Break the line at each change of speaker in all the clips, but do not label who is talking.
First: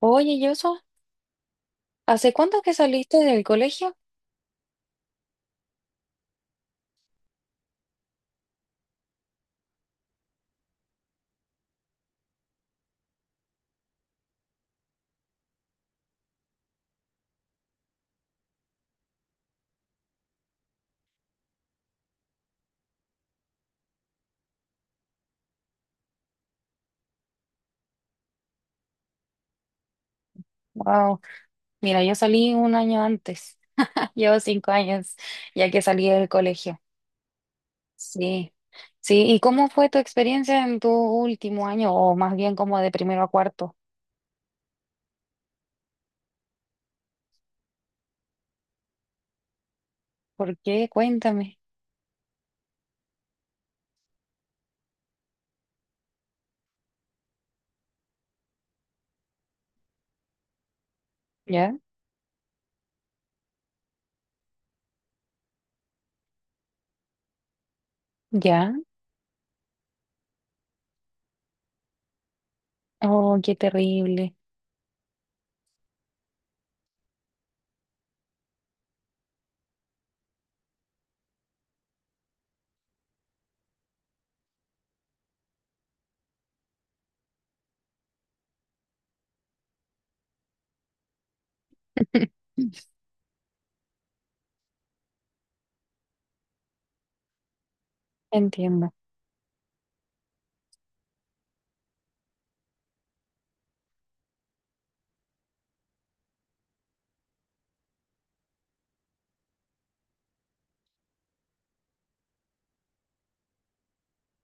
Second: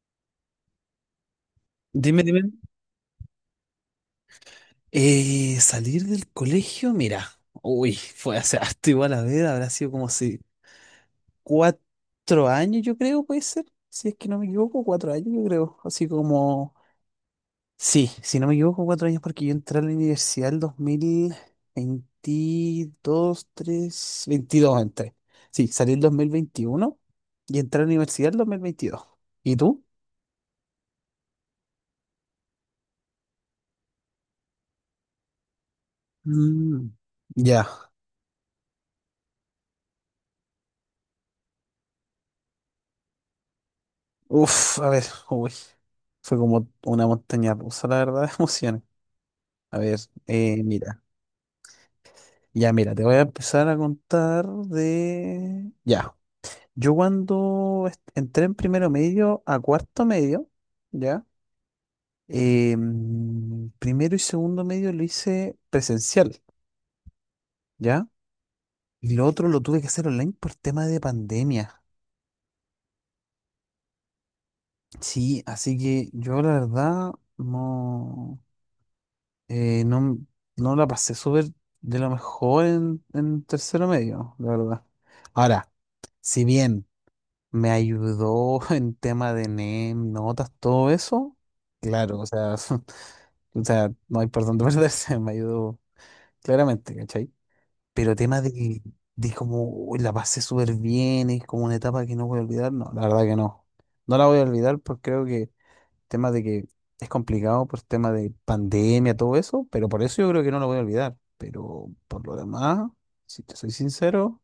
Oye, Yoso,
Dime,
¿hace
dime.
cuánto que saliste del colegio?
Salir del colegio, mira, uy, fue hace harto, igual. A ver, habrá sido como si 4 años, yo creo, puede ser. Si es que no me equivoco, 4 años, yo creo, así como, sí, si no me equivoco, 4 años, porque yo entré a la universidad el 2022, tres, 22 entré. Sí, salí el 2021 y entré a la universidad el 2022. ¿Y tú?
Wow, mira, yo salí un año antes. Llevo 5 años ya que salí del colegio.
Mm, ya.
Sí, sí. ¿Y cómo fue tu experiencia en tu último año, o más bien como de primero a cuarto?
Uf, a ver, uy, fue como una montaña rusa, la verdad, de emociones. A ver,
¿Por qué?
mira,
Cuéntame.
ya mira, te voy a empezar a contar de... Ya, yo cuando entré en primero medio a cuarto medio. ¿Ya?
¿Ya?
Primero y segundo medio lo hice presencial. ¿Ya?
¿Ya?
Y lo otro lo tuve que hacer online por tema de pandemia.
Oh, qué terrible.
Sí, así que yo la verdad no... No, no la pasé súper de lo mejor en tercero medio, la verdad. Ahora, si bien me ayudó en tema de NEM, notas, todo eso, claro, o sea, o sea, no hay por dónde perderse, me ayudó claramente, ¿cachai? Pero tema de,
Entiendo.
como "Uy, la pasé súper bien, es como una etapa que no voy a olvidar", no, la verdad que no. No la voy a olvidar, porque creo que, tema de que, es complicado por tema de pandemia, todo eso, pero por eso yo creo que no lo voy a olvidar. Pero por lo demás, si te soy sincero,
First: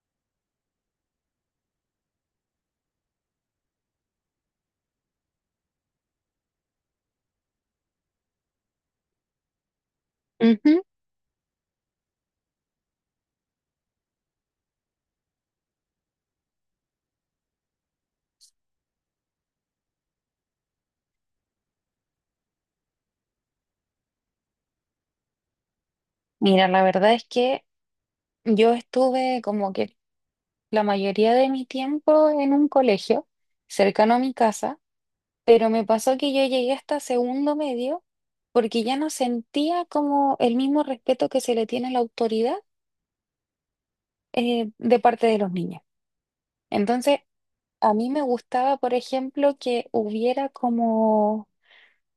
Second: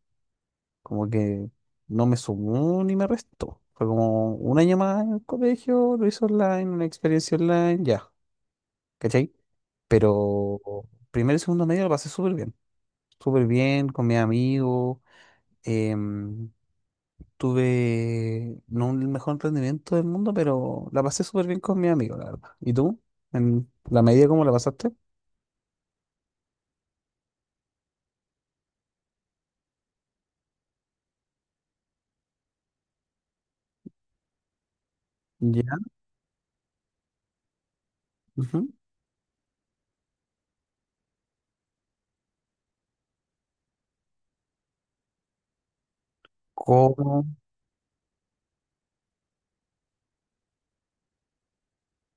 como que no me sumó ni me restó. Fue como un año más en el colegio, lo hice online, una experiencia online, ya, ¿cachai? Pero
Ujú.
primero y segundo medio lo pasé súper bien con mis amigos. em, Tuve no el mejor rendimiento del mundo, pero la pasé súper bien con mi amigo, la verdad. ¿Y tú? ¿En la medida cómo la pasaste?
Mira, la verdad es que yo estuve como que la mayoría de mi tiempo en un colegio cercano a mi casa. Pero
Ya.
me pasó que yo llegué hasta segundo medio
Ujú.
porque ya no sentía como el mismo respeto que se le tiene a la autoridad de parte de los niños. Entonces,
¿Cómo?
a mí me gustaba, por ejemplo, que hubiera como,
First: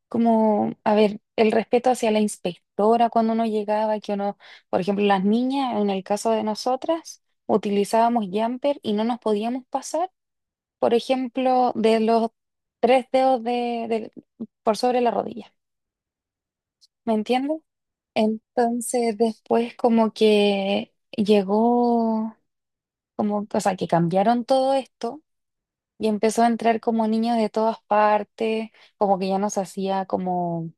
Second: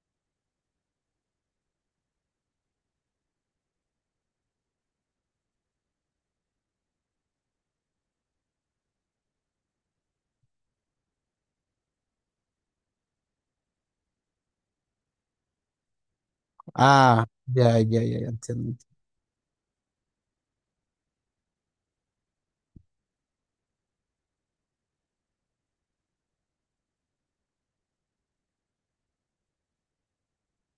a ver, el respeto hacia la inspectora cuando uno llegaba, que uno, por ejemplo, las niñas, en el caso de nosotras, utilizábamos jumper y no nos podíamos pasar, por ejemplo, de los tres dedos por sobre la rodilla. ¿Me
Ah,
entiendes?
ya, ya, ya, ya entiendo.
Entonces después como que llegó, como, o sea, que cambiaron todo esto y empezó a entrar como niños de todas partes, como que ya nos hacía como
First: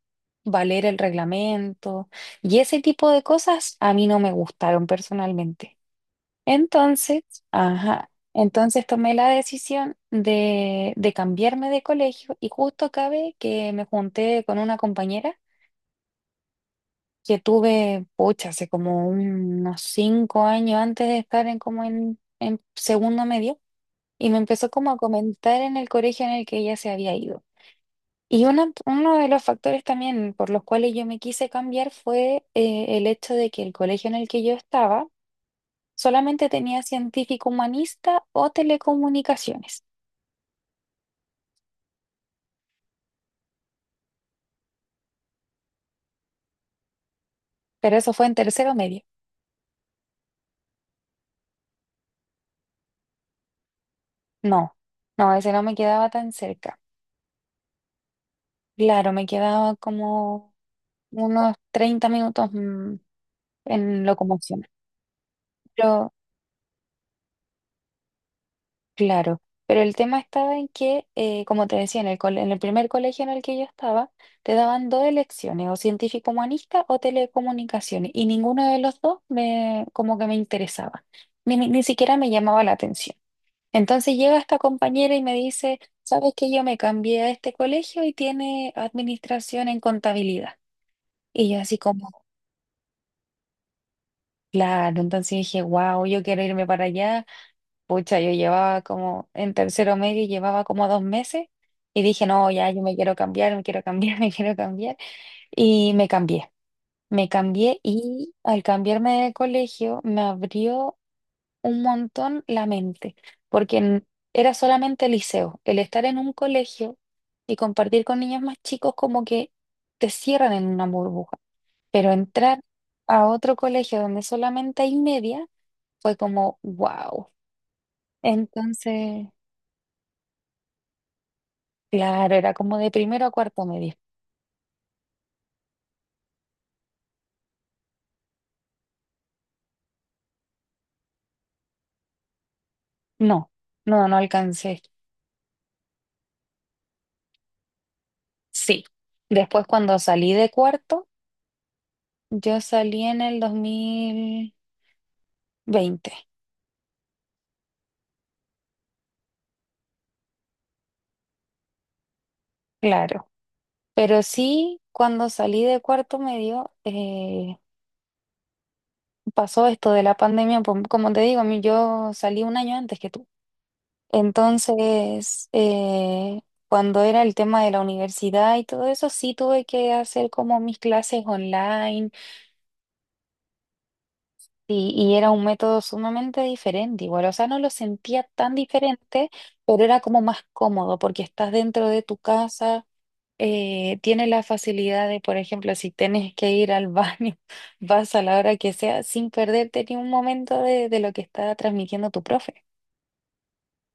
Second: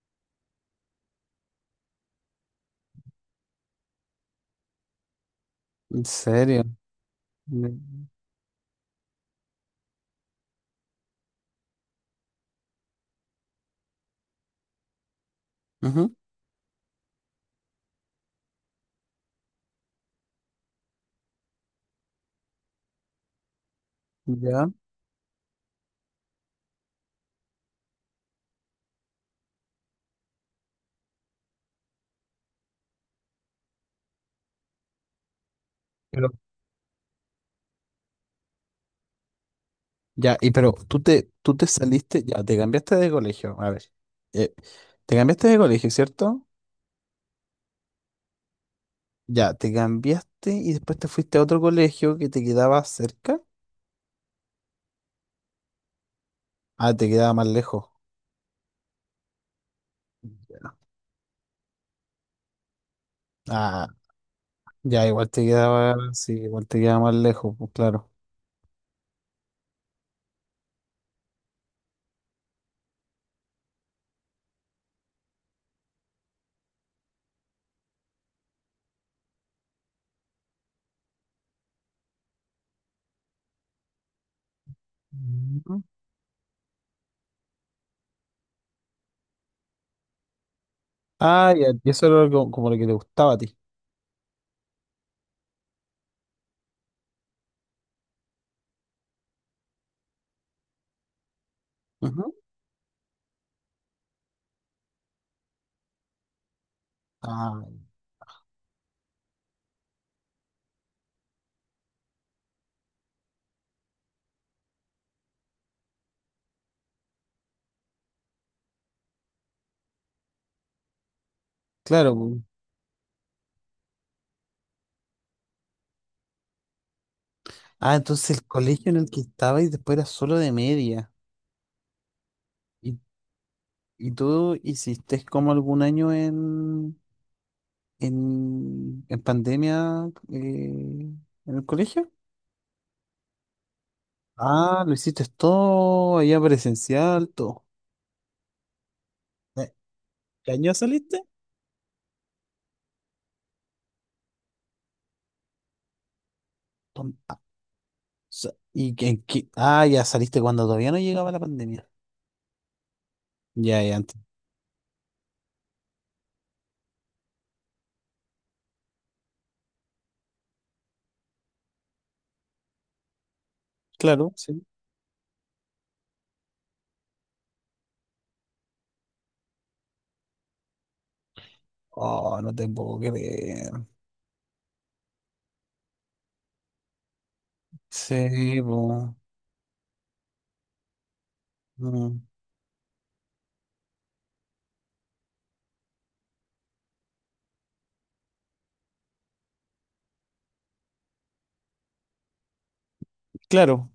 valer el reglamento y ese tipo de cosas a mí no me gustaron personalmente.
¿En serio?
Entonces,
Ya.
ajá, entonces tomé la decisión de cambiarme de colegio y justo cabe que me junté con una compañera
Ujú,
que tuve, pucha, hace como unos 5 años antes de estar en como en segundo medio, y me empezó
ya.
como a comentar en el colegio en el que ella se había ido. Y uno de los factores también por los cuales yo me quise cambiar fue el hecho de que el colegio en el que yo estaba
Pero,
solamente tenía científico humanista o telecomunicaciones,
ya, y pero tú te saliste, ya, te cambiaste de colegio. A ver. eh, Te cambiaste de colegio, ¿cierto?
pero eso fue en tercero medio.
Ya, te cambiaste y después te fuiste a otro colegio que te quedaba cerca.
No, no, ese no me quedaba tan cerca.
Ah, te quedaba más lejos.
Claro, me quedaba como unos 30 minutos
Ah,
en locomoción.
ya, igual te quedaba,
Pero,
sí, igual te quedaba más lejos, pues claro.
claro, pero el tema estaba en que, como te decía, en el primer colegio en el que yo estaba, te daban dos elecciones, o científico humanista o telecomunicaciones, y ninguno de los dos me, como que me interesaba, ni siquiera me llamaba la atención. Entonces llega esta compañera y me dice,
Ujú.
¿sabes que yo me cambié a este colegio y tiene administración en contabilidad? Y
Ah,
yo
ya,
así
y eso
como,
era como, como lo que te gustaba a ti.
claro, entonces dije, wow, yo quiero irme para allá. Pucha, yo llevaba como en tercero medio, y llevaba como 2 meses y dije,
Ujú.
no, ya, yo me quiero cambiar, me quiero cambiar. Y me
Ah,
cambié y al cambiarme de colegio me abrió un montón la mente, porque era solamente liceo. El estar en un colegio y compartir con niños más chicos como que te cierran en una burbuja, pero
claro. pu.
entrar a otro colegio donde solamente hay media fue como, wow.
Ah, entonces el colegio en el que
Entonces.
estabas después era solo de media.
Claro, era como de
¿Y,
primero a cuarto medio.
y tú hiciste como algún año en, pandemia, en el colegio?
No, no, no alcancé.
Ah, lo hiciste todo allá presencial, todo.
Sí. Después
¿Qué
cuando salí de
qué año
cuarto,
saliste?
yo salí en el 2020.
¿Y en qué? Ah, ya saliste cuando todavía no llegaba la pandemia.
Claro.
Ya, ya
Pero
antes.
sí, cuando salí de cuarto medio, pasó esto de la pandemia. Como te digo, a mí yo salí un año antes que tú.
Claro, sí.
Entonces, cuando era el tema de la universidad y todo eso, sí tuve que hacer como mis clases online.
Oh, no te puedo creer.
Sí, y era un método sumamente diferente, igual, o sea, no lo sentía tan
Sí, po.
diferente, pero era como más cómodo porque estás dentro de tu
Mm,
casa, tienes la facilidad de, por ejemplo, si tienes que ir al baño, vas a la hora que sea sin perderte ni un momento de lo que está transmitiendo tu profe.
claro.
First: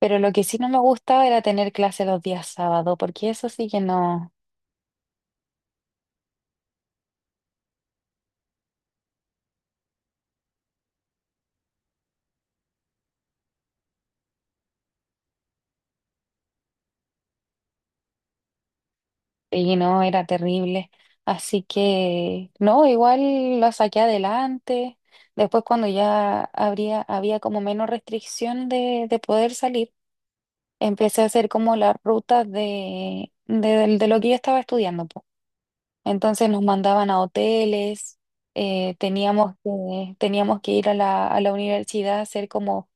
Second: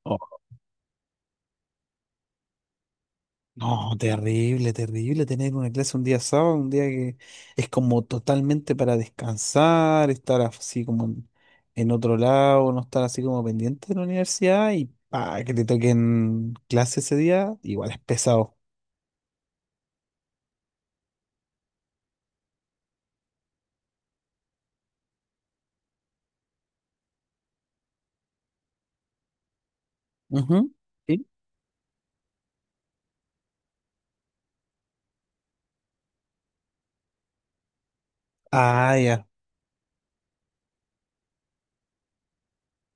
Pero
Oh,
lo que sí no me gustaba era tener clase los días sábado, porque eso sí que
no,
no.
terrible, terrible tener una clase un día sábado, un día que es como totalmente para descansar, estar así como en otro lado, no estar así como pendiente de la universidad y pa, que te toquen clase ese día, igual es pesado.
Y no, era terrible. Así que, no, igual lo saqué adelante. Después, cuando ya había como menos restricción de poder salir,
Ujú.
empecé a
Sí.
hacer como las rutas de lo que yo estaba estudiando, po. Entonces nos mandaban a hoteles,
Ah, ya.
teníamos que ir a la universidad a hacer como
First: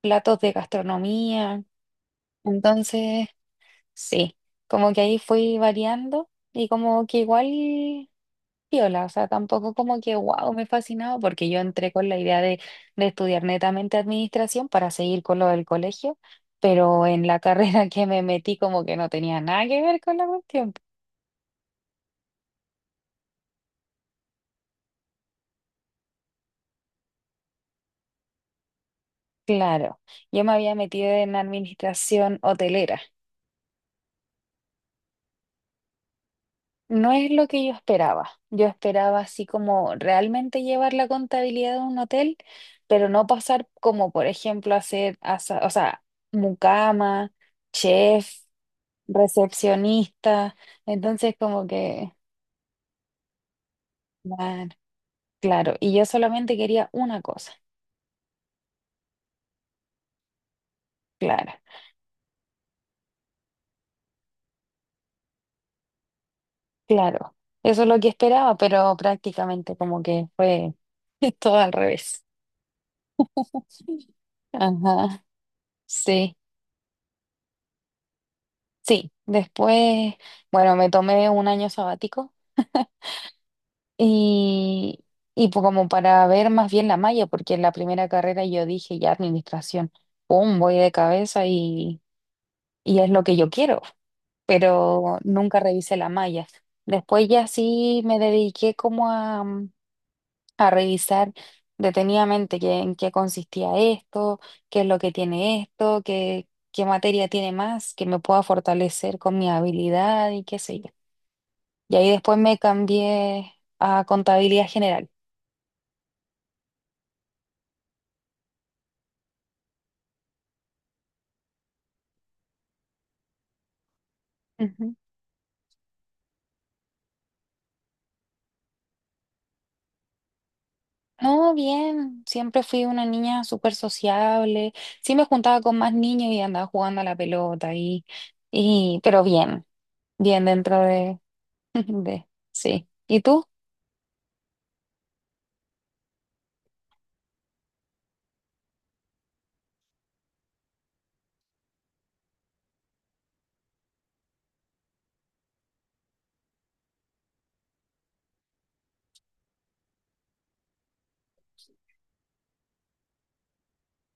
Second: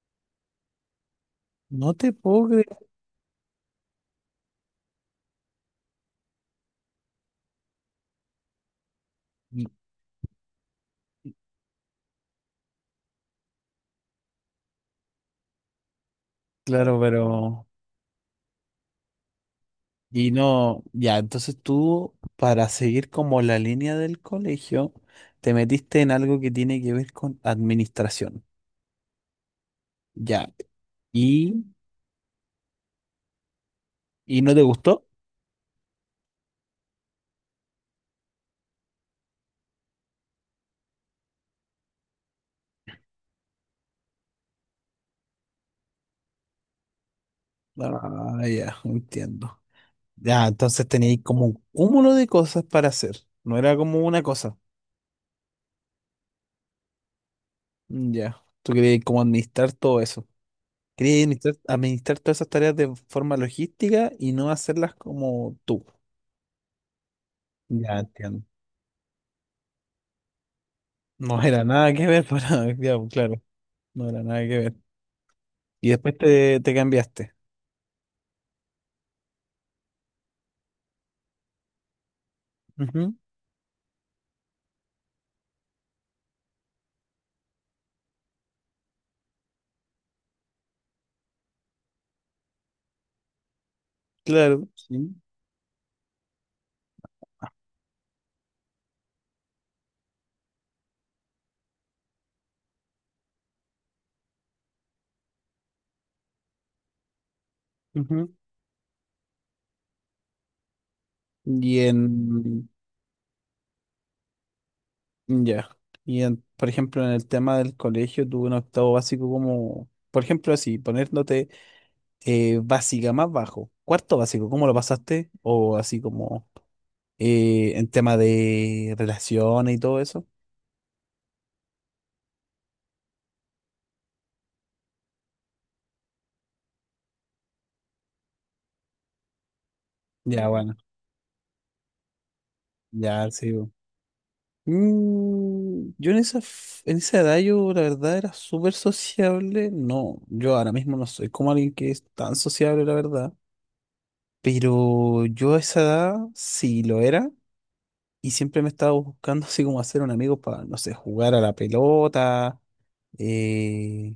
platos de gastronomía.
No te puedo creer.
Entonces, sí, como que ahí fui variando y como que igual, piola, o sea, tampoco como que wow, me fascinaba porque yo entré con la idea de estudiar netamente administración para seguir con lo del colegio,
Claro,
pero en la
pero...
carrera que me metí como que no tenía nada que ver con la
Y
cuestión.
no, ya, entonces tú, para seguir como la línea del colegio, te metiste en algo que tiene que ver con administración.
Claro, yo me
Ya.
había metido en
¿Y,
administración hotelera.
y no te gustó?
No es lo que yo esperaba. Yo esperaba así como realmente llevar la contabilidad de un hotel, pero no pasar como, por ejemplo, o sea, mucama,
Ah,
chef.
ya, entiendo. Ya,
Recepcionista,
entonces teníais
entonces
como un
como que,
cúmulo de cosas para hacer. No era como una cosa.
man, claro, y yo solamente quería una cosa,
Mm, ya. Tú querías como administrar todo eso. Querías
claro,
administrar, administrar todas esas tareas de forma logística y no hacerlas como tú.
claro, eso es
Ya,
lo que
entiendo.
esperaba, pero prácticamente como que fue
No
todo
era
al
nada que
revés.
ver para, ya, pues, claro, no era nada que ver.
Ajá,
Y después
sí,
te cambiaste.
sí, después, bueno, me tomé un año sabático
Ujú,
y, y pues como para ver más bien la malla, porque en la primera carrera yo dije ya administración, pum, voy de cabeza y es lo que yo quiero.
claro, sí.
Pero nunca revisé la malla. Después ya sí me dediqué como a revisar detenidamente qué, en qué consistía esto, qué es lo que tiene esto, qué, materia tiene más, que me
Ujú.
pueda fortalecer con mi habilidad y qué sé yo.
Y
Y ahí después me
en,
cambié a contabilidad general.
ya. Y en, por ejemplo, en el tema del colegio, tuve un octavo básico como, por ejemplo, así, poniéndote, básica más bajo. Cuarto básico, ¿cómo lo pasaste? O así como, en tema de relaciones y todo eso.
No, bien, siempre fui una niña súper sociable, sí me juntaba con más niños y andaba jugando a la pelota y pero bien, bien
Ya, bueno,
dentro de, de, sí. ¿Y
ya,
tú?
sí. Mm, yo en en esa edad, yo la verdad era súper sociable. No, yo ahora mismo no soy como alguien que es tan sociable, la verdad. Pero yo a esa edad sí lo era, y siempre me estaba buscando así como hacer un amigo para, no sé, jugar a la pelota, eh,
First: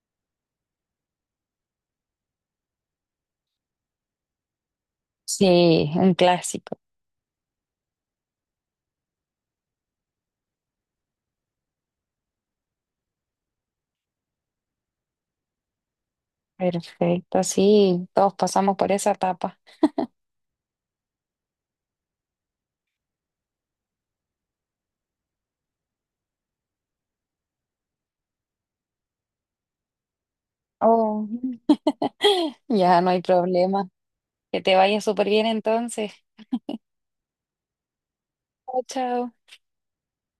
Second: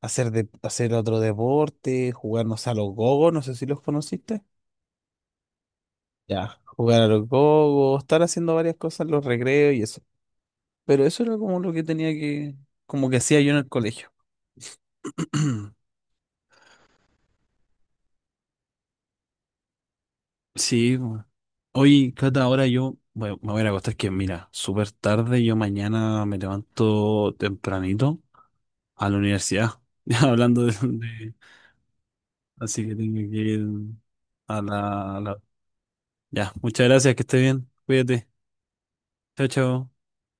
hacer otro deporte, jugarnos a los gogos, no sé si los conociste.
Sí, un
Ya,
clásico.
jugar a los gogos, estar haciendo varias cosas en los recreos y eso. Pero eso era como lo que tenía que, como que hacía yo en el colegio.
Perfecto, sí, todos pasamos por esa etapa.
Sí, bu. Oye, Cata, ahora yo, bueno, me voy a ir a acostar, que, mira, súper tarde, yo mañana me levanto tempranito a la universidad. Ya hablando
Oh,
así que
ya no
tengo
hay
que ir
problema.
a
Que te vaya
la...
súper bien entonces.
Ya, muchas gracias, que esté bien, cuídate,
Chao, chao.
chao, chao.